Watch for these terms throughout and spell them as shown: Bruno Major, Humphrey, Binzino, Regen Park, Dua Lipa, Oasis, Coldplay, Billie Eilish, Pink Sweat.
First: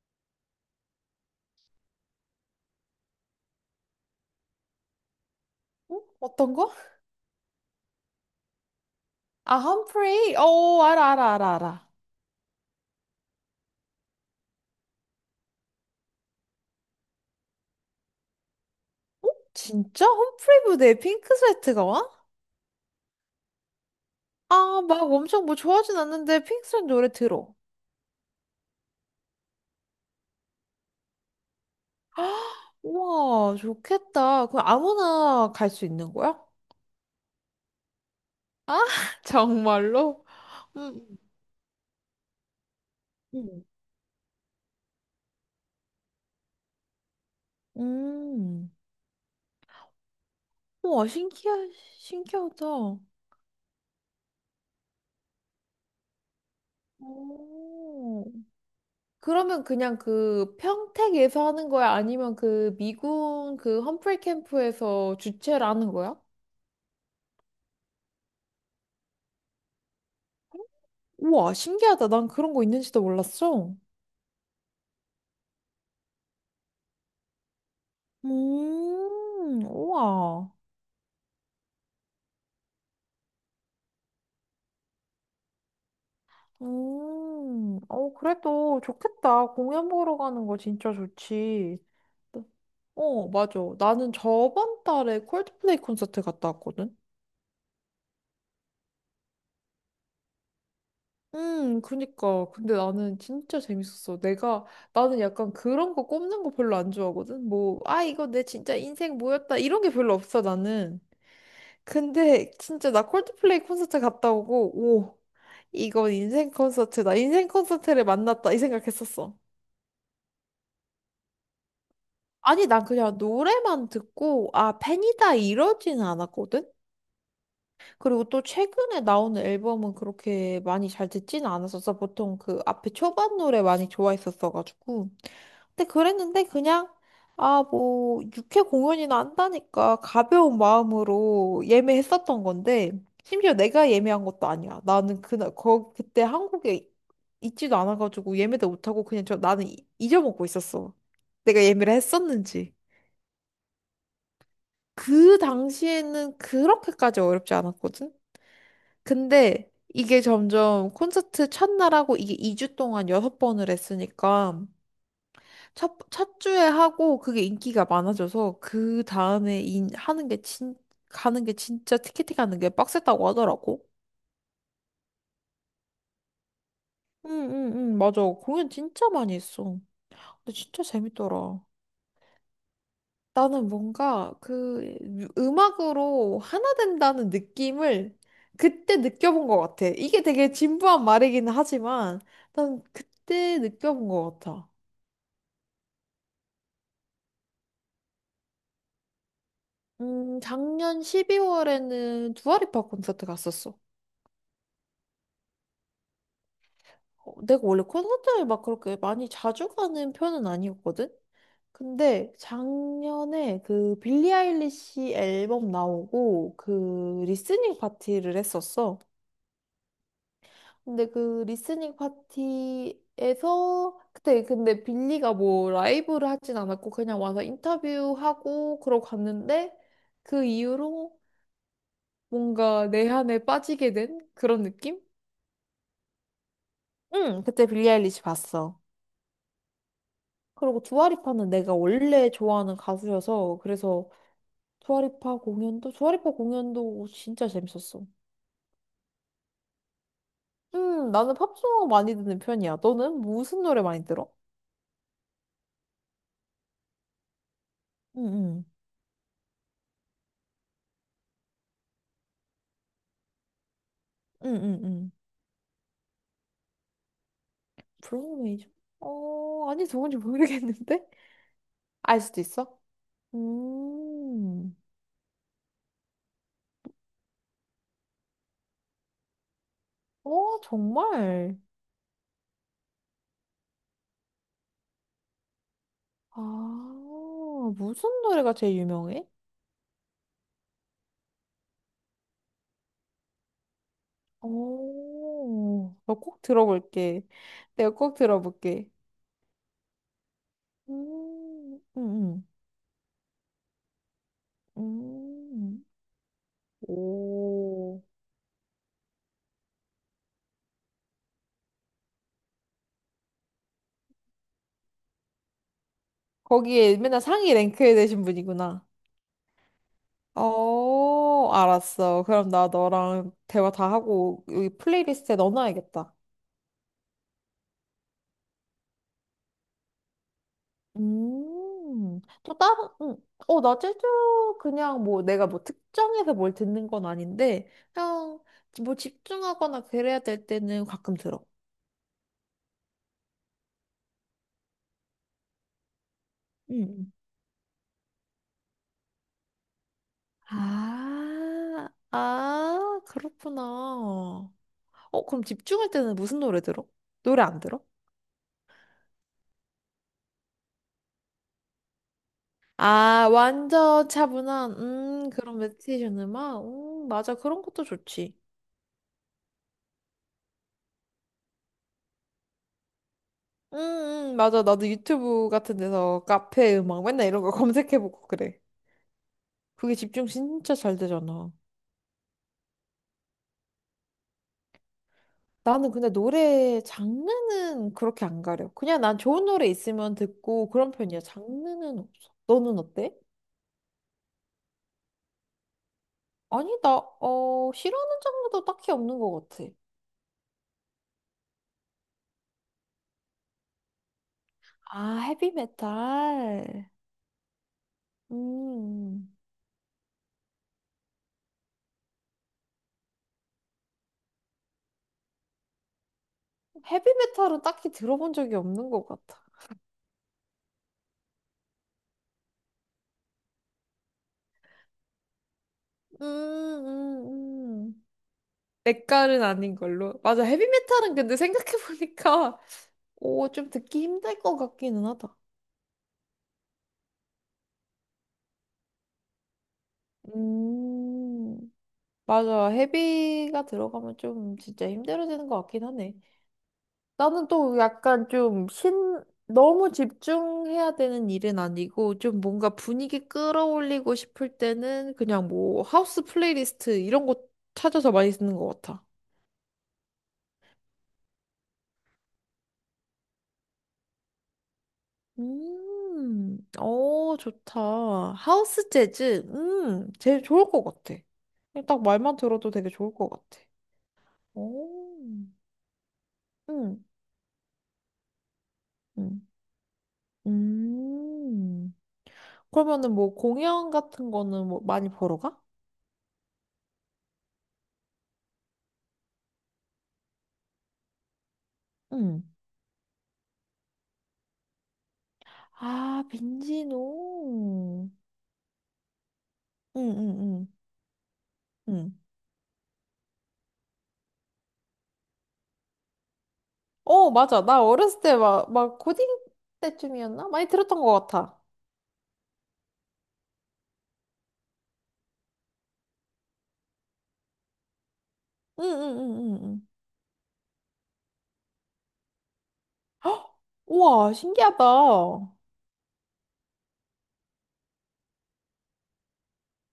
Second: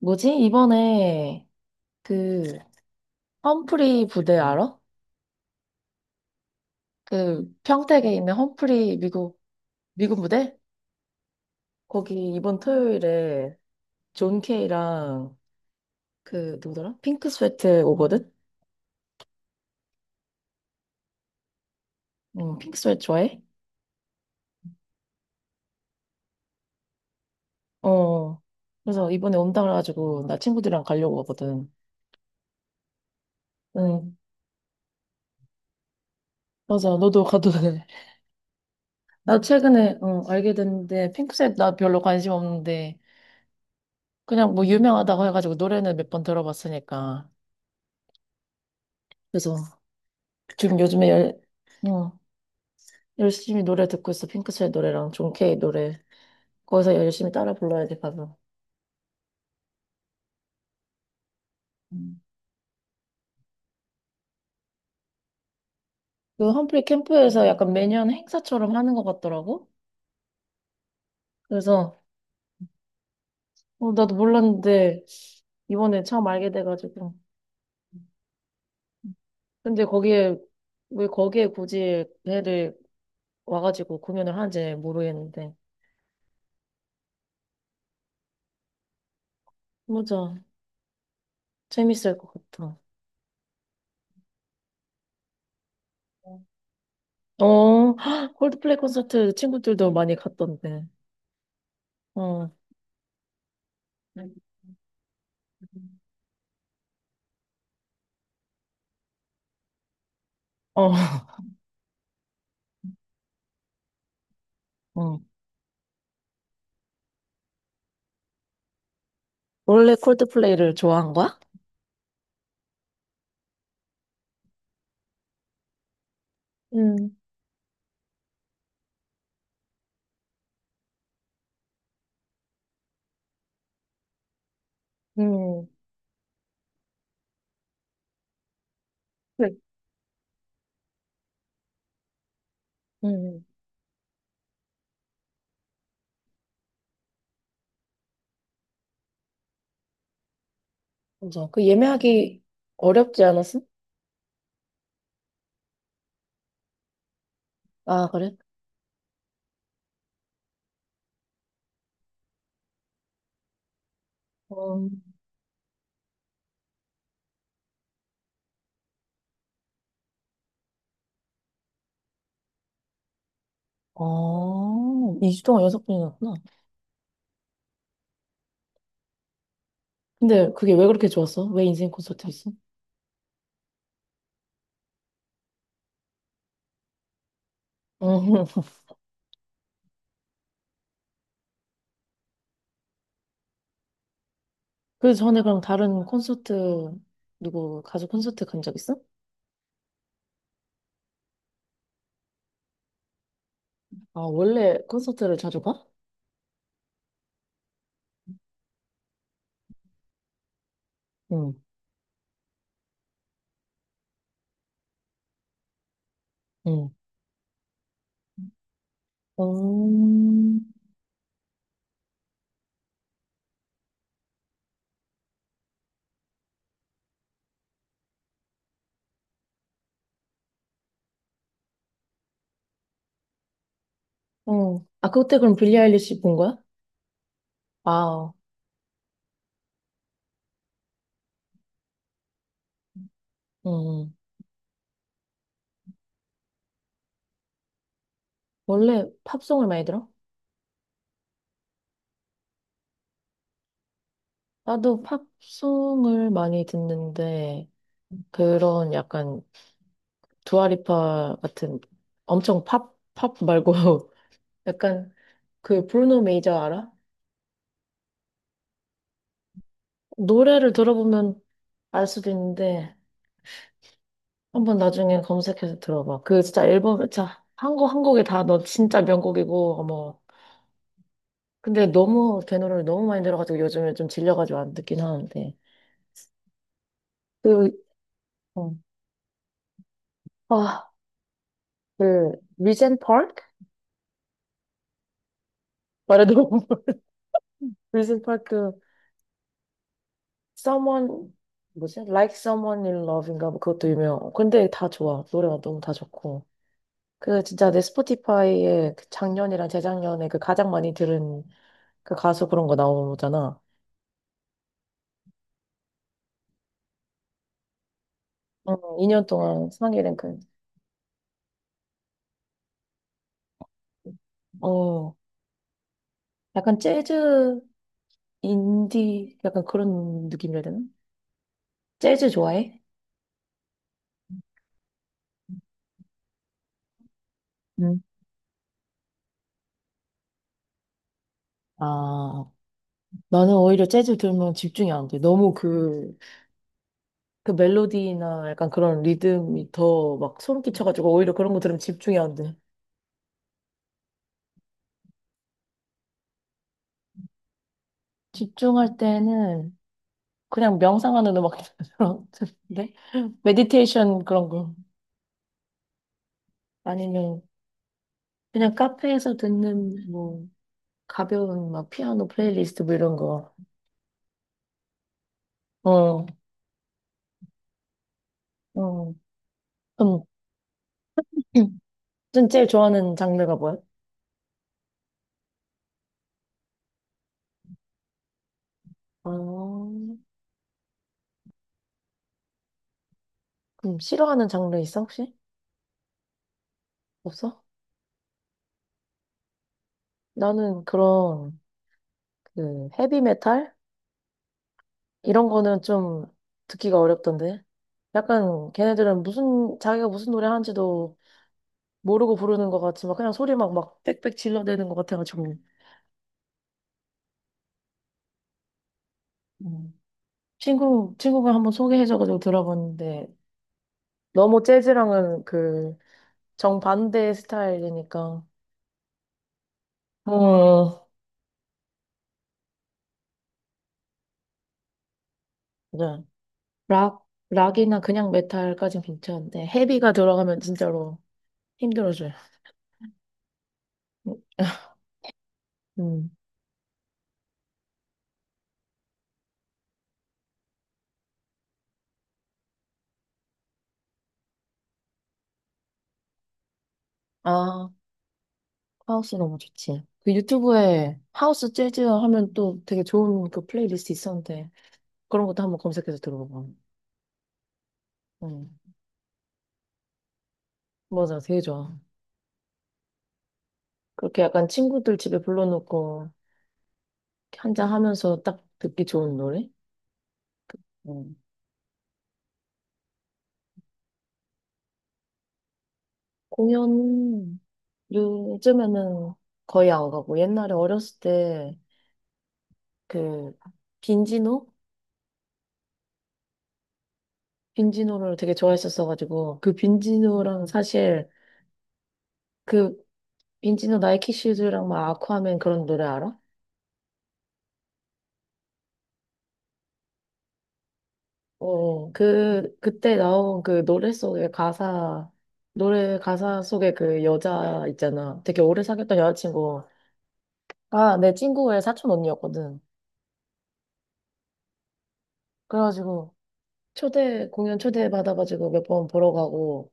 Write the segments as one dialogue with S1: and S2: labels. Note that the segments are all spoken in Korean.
S1: 뭐지? 이번에 그 험프리 부대 알아?
S2: 어? 어떤 거?
S1: 그 평택에 있는 험프리 미국
S2: 아,
S1: 미군
S2: 험프레이?
S1: 부대?
S2: 어, 알아, 알아, 알아, 알아.
S1: 거기 이번 토요일에 존 케이랑 그 누구더라? 핑크 스웨트 오거든?
S2: 어? 진짜? 험프레이 무대에 핑크 스웨트가 와?
S1: 응, 핑크 스웨트 좋아해?
S2: 아, 막 엄청 뭐 좋아하진 않는데 핑크 스웨트 노래 들어.
S1: 어. 그래서 이번에 온다 그래가지고 나 친구들이랑 가려고 하거든.
S2: 우와,
S1: 응.
S2: 좋겠다. 그럼 아무나 갈 수 있는 거야?
S1: 맞아. 너도 가도 돼. 나 최근에 응,
S2: 정말로?
S1: 알게 됐는데
S2: 음,
S1: 핑크 스웨트 나 별로 관심 없는데
S2: 응.
S1: 그냥 뭐 유명하다고 해가지고 노래는 몇 번 들어봤으니까.
S2: 음. 음.
S1: 그래서 지금
S2: 우와,
S1: 요즘에 어,
S2: 신기하다.
S1: 열심히 노래 듣고 있어. 핑크스의 노래랑 존 케이 노래. 거기서 열심히 따라 불러야 돼,
S2: 오.
S1: 가서.
S2: 그러면 그냥 그 평택에서 하는 거야?
S1: 음.
S2: 아니면 그 미군 그 험프레이 캠프에서 주최를 하는 거야?
S1: 그 험프리 캠프에서 약간 매년 행사처럼 하는 것 같더라고.
S2: 우와,
S1: 그래서
S2: 신기하다. 난 그런 거 있는지도 몰랐어.
S1: 나도 몰랐는데 이번에 처음 알게 돼가지고. 근데 거기에
S2: 우와.
S1: 왜 거기에 굳이 배를 와가지고 공연을 하는지 모르겠는데.
S2: 어, 그래도 좋겠다. 공연 보러
S1: 맞아.
S2: 가는 거 진짜 좋지.
S1: 재밌을 것 같아.
S2: 어, 맞아. 나는 저번 달에 콜드플레이 콘서트
S1: 어,
S2: 갔다 왔거든?
S1: 헉, 콜드플레이 콘서트 친구들도 많이 갔던데.
S2: 그니까.
S1: 어,
S2: 근데 나는 진짜 재밌었어.
S1: 네.
S2: 내가, 나는 약간 그런 거 꼽는 거 별로 안 좋아하거든? 뭐, 아, 이거 내 진짜 인생 뭐였다. 이런 게 별로 없어,
S1: 어.
S2: 나는. 근데 진짜 나 콜드플레이 콘서트 갔다 오고, 오,
S1: 응.
S2: 이건 인생 콘서트다. 인생 콘서트를 만났다. 이 생각했었어.
S1: 원래 콜드플레이를 좋아한 거야?
S2: 아니, 난 그냥 노래만 듣고, 아, 팬이다 이러지는 않았거든?
S1: 음,
S2: 그리고 또 최근에 나오는 앨범은 그렇게 많이 잘 듣진 않았었어. 보통 그 앞에 초반 노래 많이 좋아했었어가지고.
S1: 음,
S2: 근데 그랬는데 그냥, 아, 뭐, 육회 공연이나
S1: 그래.
S2: 한다니까 가벼운 마음으로 예매했었던 건데,
S1: 음,
S2: 심지어 내가 예매한 것도 아니야. 나는 그날, 거, 그때 한국에 있지도 않아가지고 예매도 못하고 그냥 저 나는 이- 잊어먹고 있었어.
S1: 맞아.
S2: 내가
S1: 그
S2: 예매를
S1: 예매하기
S2: 했었는지.
S1: 어렵지 않았어?
S2: 그 당시에는 그렇게까지 어렵지
S1: 아,
S2: 않았거든?
S1: 그래?
S2: 근데 이게 점점 콘서트 첫날하고 이게 2주 동안 6번을 했으니까
S1: 어,
S2: 첫 주에 하고 그게 인기가 많아져서 그 다음에 인, 하는 게 진, 가는 게 진짜 티켓팅 가는 게 빡셌다고 하더라고.
S1: 어, 2주 동안 연속 분이었구나.
S2: 응, 응, 응, 맞아. 공연 진짜 많이 했어.
S1: 근데
S2: 근데
S1: 그게
S2: 진짜
S1: 왜 그렇게 좋았어?
S2: 재밌더라.
S1: 왜 인생 콘서트였어?
S2: 나는 뭔가 그 음악으로 하나 된다는 느낌을
S1: 음.
S2: 그때 느껴본 것 같아. 이게 되게 진부한 말이기는 하지만 난 그때 느껴본 것 같아.
S1: 그 전에 그럼 다른 콘서트, 누구 가수 콘서트 간 적 있어?
S2: 작년 12월에는 두아리파 콘서트 갔었어.
S1: 아, 원래 콘서트를 자주 가?
S2: 어, 내가 원래 콘서트를 막 그렇게 많이 자주 가는 편은 아니었거든?
S1: 응,
S2: 근데 작년에 그 빌리 아일리시 앨범 나오고
S1: 응.
S2: 그 리스닝 파티를 했었어.
S1: 음,
S2: 근데 그 리스닝 파티에서 그때 근데 빌리가 뭐 라이브를 하진 않았고 그냥 와서 인터뷰하고 그러고 갔는데 그 이후로 뭔가 내한에 빠지게 된 그런
S1: 어.
S2: 느낌?
S1: 아, 그때 그럼 빌리 아일리시 본 거야?
S2: 응, 그때 빌리 아일리시
S1: 아,
S2: 봤어. 그리고 두아리파는 내가 원래 좋아하는 가수여서 그래서
S1: 응.
S2: 두아리파 공연도 진짜 재밌었어.
S1: 원래 팝송을 많이 들어?
S2: 나는 팝송 많이 듣는 편이야. 너는 무슨 노래 많이 들어?
S1: 나도 팝송을 많이 듣는데,
S2: 응, 응,
S1: 그런 약간 두아리파 같은 엄청 팝, 팝 말고,
S2: 응, 응, 응.
S1: 약간 그 브루노 메이저 알아?
S2: 브로우메이션? 어, 아니, 누군지
S1: 노래를
S2: 모르겠는데?
S1: 들어보면 알
S2: 알
S1: 수도
S2: 수도 있어?
S1: 있는데,
S2: 음,
S1: 한번 나중에 검색해서 들어봐. 그 진짜 앨범, 자, 한 곡 한 곡이 다 너 진짜 명곡이고, 어머.
S2: 어, 정말.
S1: 근데 너무 걔 노래를 너무 많이 들어가지고 요즘에 좀 질려가지고 안 듣긴 하는데. 그,
S2: 아, 무슨 노래가
S1: 어,
S2: 제일 유명해?
S1: 아, 그, 리젠 파크?
S2: 오, 나꼭
S1: 말해도
S2: 들어볼게. 내가 꼭
S1: 리젠 파크
S2: 들어볼게.
S1: someone
S2: 음,
S1: 뭐지? Like
S2: 음,
S1: Someone in Love인가 뭐 그것도 유명. 근데 다 좋아.
S2: 음,
S1: 노래가 너무
S2: 음.
S1: 다 좋고. 그 진짜 내
S2: 오,
S1: 스포티파이에 그 작년이랑 재작년에 그 가장 많이 들은 그 가수 그런 거 나오잖아.
S2: 거기에 맨날 상위 랭크에 되신 분이구나.
S1: 어, 2년 동안 상위 랭크.
S2: 어, 알았어. 그럼 나 너랑 대화 다 하고 여기
S1: 어,
S2: 플레이리스트에 넣어놔야겠다.
S1: 약간 재즈 인디 약간 그런 느낌이라 해야 되나? 재즈
S2: 또
S1: 좋아해?
S2: 다른, 어, 나 제주 그냥 뭐 내가 뭐 특정해서 뭘 듣는 건 아닌데,
S1: 응.
S2: 그냥 뭐 집중하거나 그래야 될 때는 가끔 들어.
S1: 아, 나는 오히려 재즈 들으면 집중이 안 돼. 너무 그
S2: 음
S1: 그 멜로디나 약간 그런 리듬이 더 막 소름 끼쳐가지고 오히려 그런 거 들으면
S2: 아,
S1: 집중이 안 돼.
S2: 아, 그렇구나. 어, 그럼 집중할 때는 무슨 노래 들어? 노래 안 들어?
S1: 집중할 때는 그냥 명상하는 음악 들었는데
S2: 아, 완전
S1: 메디테이션 그런
S2: 차분한,
S1: 거
S2: 그런 메디테이션 음악? 맞아.
S1: 아니면
S2: 그런 것도 좋지.
S1: 그냥 카페에서 듣는 뭐 가벼운 막 피아노 플레이리스트 뭐 이런 거.
S2: 음, 맞아. 나도 유튜브 같은 데서
S1: 어,
S2: 카페 음악 맨날 이런 거 검색해보고 그래.
S1: 어.
S2: 그게
S1: 그럼
S2: 집중 진짜 잘 되잖아.
S1: 넌 제일 좋아하는 장르가 뭐야?
S2: 나는 근데 노래 장르는 그렇게 안 가려. 그냥 난
S1: 아,
S2: 좋은 노래 있으면 듣고 그런 편이야. 장르는 없어. 너는 어때?
S1: 그럼 싫어하는 장르 있어 혹시?
S2: 아니, 나,
S1: 없어?
S2: 어, 싫어하는 장르도 딱히 없는 것 같아.
S1: 나는 그런 그 헤비메탈?
S2: 아,
S1: 이런 거는 좀
S2: 헤비메탈.
S1: 듣기가 어렵던데. 약간 걔네들은
S2: 음,
S1: 무슨 자기가 무슨 노래 하는지도 모르고 부르는 것 같지만 그냥 소리 막 막 빽빽 질러대는 것 같아가지고
S2: 헤비메탈은 딱히 들어본 적이 없는 것 같아.
S1: 음. 친구가 한번 소개해줘가지고 들어봤는데 너무 재즈랑은 그
S2: 음,
S1: 정반대
S2: 음, 음.
S1: 스타일이니까
S2: 내 깔은 아닌 걸로. 맞아,
S1: 어,
S2: 헤비메탈은 근데 생각해보니까, 오, 좀 듣기 힘들 것 같기는 하다.
S1: 맞아. 락 락이나 그냥 메탈까진 괜찮은데 헤비가 들어가면 진짜로
S2: 음.
S1: 힘들어져요.
S2: 맞아. 헤비가 들어가면 좀 진짜 힘들어지는 것 같긴 하네.
S1: 음.
S2: 나는 또 약간 좀 신, 너무 집중해야 되는 일은 아니고 좀 뭔가 분위기 끌어올리고 싶을 때는 그냥 뭐 하우스 플레이리스트 이런 거
S1: 아,
S2: 찾아서 많이 쓰는 것 같아.
S1: 하우스 너무 좋지. 그 유튜브에 하우스 재즈 하면 또 되게 좋은 그 플레이리스트 있었는데 그런 것도 한번 검색해서 들어봐봐.
S2: 어, 좋다.
S1: 응.
S2: 하우스 재즈, 제일 좋을 것 같아.
S1: 맞아, 되게 좋아.
S2: 딱 말만 들어도 되게 좋을 것 같아.
S1: 그렇게 약간 친구들
S2: 오,
S1: 집에 불러놓고
S2: 음,
S1: 한잔 하면서 딱 듣기 좋은 노래? 응.
S2: 음. 그러면은 뭐 공연 같은 거는 뭐 많이 보러 가?
S1: 공연 요즘에는 거의 안 가고 옛날에 어렸을 때
S2: 응.
S1: 그 빈지노?
S2: 아, 빈지노.
S1: 빈지노를 되게 좋아했었어가지고 그
S2: 응, 응,
S1: 빈지노랑
S2: 응,
S1: 사실
S2: 응.
S1: 그 빈지노 나이키 슈즈랑 막 아쿠아맨 그런 노래 알아?
S2: 어, 맞아. 나 어렸을 때 막 고딩 때쯤이었나? 많이 들었던 것 같아.
S1: 어, 그때 나온 그 노래 속의 가사, 노래 가사 속에 그 여자 있잖아. 되게 오래
S2: 응,
S1: 사귀었던
S2: 응, 응, 응,
S1: 여자친구.
S2: 응.
S1: 아, 내 친구의 사촌 언니였거든.
S2: 헉! 우와, 신기하다.
S1: 그래가지고 공연 초대받아가지고 몇 번 보러 가고,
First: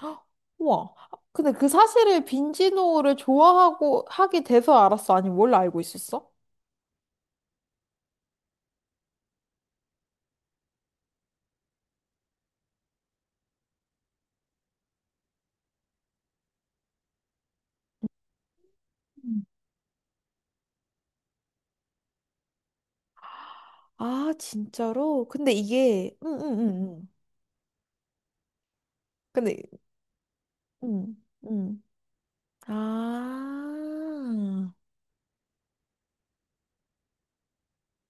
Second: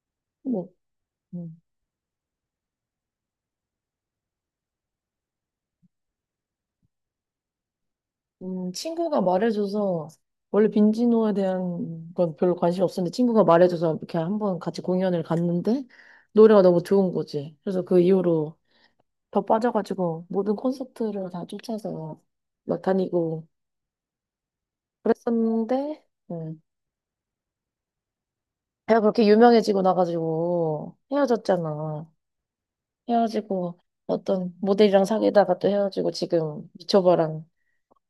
S2: 헉!
S1: 뭐,
S2: 우와. 근데
S1: 음,
S2: 그 사실을 빈지노를 좋아하고 하게 돼서 알았어. 아니, 원래 알고 있었어?
S1: 친구가 말해줘서, 원래 빈지노에 대한 건 별로 관심이 없었는데, 친구가 말해줘서 이렇게 한번 같이 공연을 갔는데, 노래가 너무 좋은 거지. 그래서 그 이후로 더
S2: 음.
S1: 빠져가지고 모든 콘서트를 다 쫓아서 막 다니고
S2: 아, 진짜로? 근데
S1: 그랬었는데
S2: 이게, 응, 응,
S1: 음.
S2: 응, 응.
S1: 내가 그렇게
S2: 근데,
S1: 유명해지고 나가지고
S2: 응, 응.
S1: 헤어졌잖아.
S2: 아,
S1: 헤어지고 어떤 모델이랑 사귀다가 또 헤어지고 지금 미초바랑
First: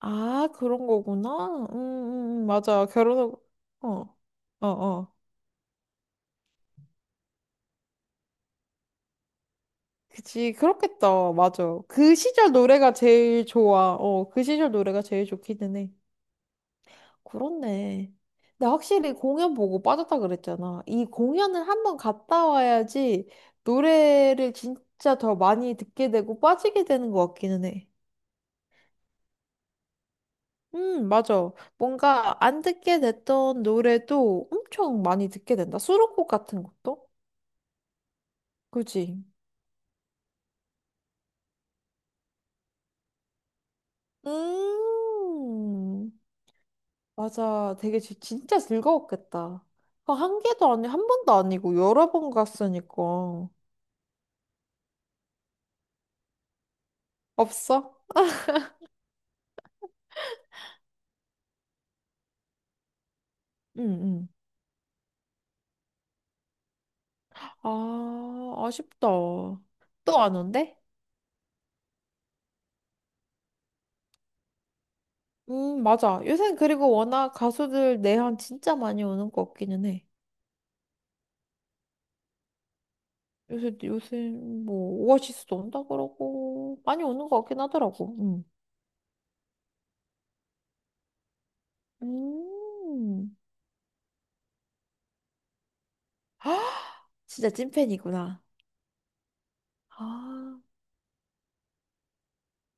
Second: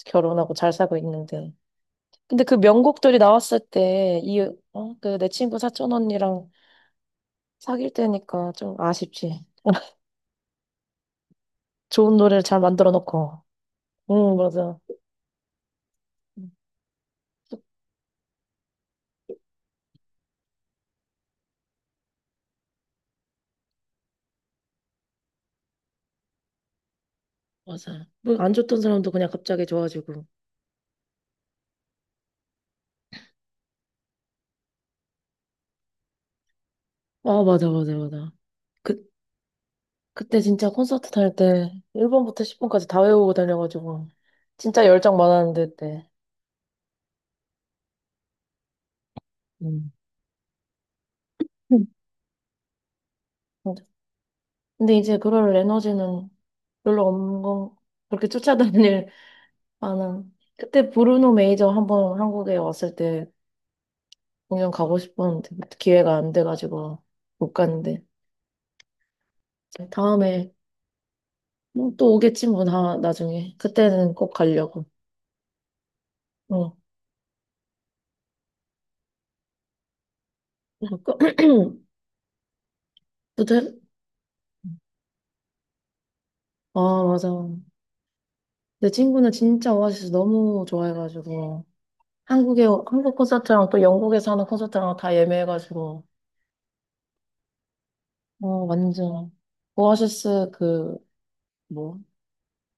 S2: 아,
S1: 결혼하고 잘
S2: 그런
S1: 살고 있는데
S2: 거구나.
S1: 근데 그
S2: 맞아.
S1: 명곡들이
S2: 결혼하고,
S1: 나왔을
S2: 어,
S1: 때 이
S2: 어,
S1: 어?
S2: 어.
S1: 그 내 친구 사촌 언니랑 사귈 때니까 좀 아쉽지.
S2: 그치, 그렇겠다. 맞아. 그
S1: 좋은 노래를
S2: 시절
S1: 잘 만들어
S2: 노래가
S1: 놓고.
S2: 제일 좋아. 어,
S1: 응,
S2: 그 시절
S1: 맞아.
S2: 노래가 제일 좋기는 해.
S1: 응,
S2: 그렇네. 근데 확실히 공연 보고 빠졌다 그랬잖아. 이 공연을 한 번 갔다 와야지 노래를 진짜 더 많이 듣게 되고 빠지게 되는 것 같기는 해.
S1: 맞아. 뭐 안 좋던 사람도 그냥 갑자기 좋아지고.
S2: 맞아. 뭔가 안 듣게 됐던 노래도 엄청 많이 듣게 된다. 수록곡 같은 것도?
S1: 아, 맞아, 맞아, 맞아. 그,
S2: 그지?
S1: 그때 진짜 콘서트 다닐 때 1번부터 10번까지 다 외우고 다녀가지고 진짜 열정 많았는데, 그때.
S2: 음, 맞아. 되게 진짜 즐거웠겠다.
S1: 음.
S2: 그거 한 개도 아니, 한 번도 아니고
S1: 음.
S2: 여러 번 갔으니까.
S1: 맞아. 근데 이제 그럴 에너지는 별로 없는 건
S2: 없어?
S1: 그렇게 쫓아다닐 만한. 그때 브루노 메이저 한 번 한국에 왔을 때
S2: 응, 응.
S1: 공연 가고 싶었는데 기회가 안 돼가지고 못 갔는데
S2: 아, 아쉽다. 또 안
S1: 다음에
S2: 온대?
S1: 뭐 또 오겠지 뭐 나중에 그때는 꼭 가려고.
S2: 맞아. 요새
S1: 어.
S2: 그리고 워낙 가수들 내한 진짜 많이 오는 거 같기는 해.
S1: 그때
S2: 요새, 뭐, 오아시스도 온다 그러고, 많이
S1: 아, 맞아.
S2: 오는 것 같긴 하더라고. 음.
S1: 내 친구는 진짜 오아시스 너무 좋아해가지고 한국
S2: 음.
S1: 콘서트랑 또 영국에서 하는 콘서트랑 다 예매해가지고
S2: 진짜 찐팬이구나.
S1: 어, 완전. 오아시스
S2: 아,
S1: 그 뭐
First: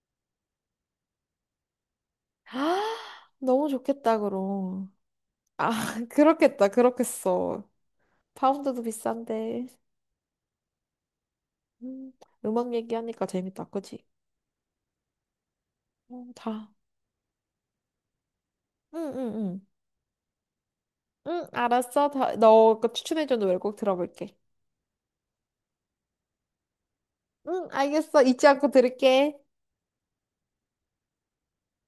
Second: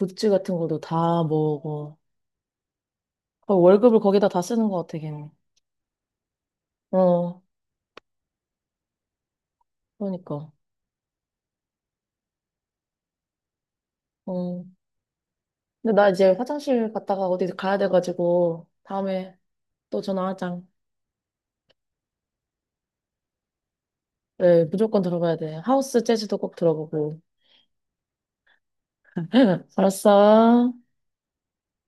S1: 굿즈 같은 것도 다 모으고
S2: 아,
S1: 거의
S2: 너무
S1: 월급을
S2: 좋겠다,
S1: 거기다 다 쓰는 것
S2: 그럼.
S1: 같아 걔는.
S2: 아, 그렇겠다,
S1: 어,
S2: 그렇겠어. 파운드도 비싼데.
S1: 그러니까.
S2: 음, 음악 얘기하니까 재밌다, 그치?
S1: 어, 근데 나
S2: 어,
S1: 이제
S2: 다.
S1: 화장실 갔다가 어디 가야 돼가지고
S2: 응, 응,
S1: 다음에
S2: 응.
S1: 또 전화하자.
S2: 응, 알았어. 다, 너그 추천해준 노래 꼭 들어볼게.
S1: 네, 무조건 들어가야 돼. 하우스 재즈도 꼭 들어보고.
S2: 응, 알겠어. 잊지 않고 들을게.
S1: 알았어.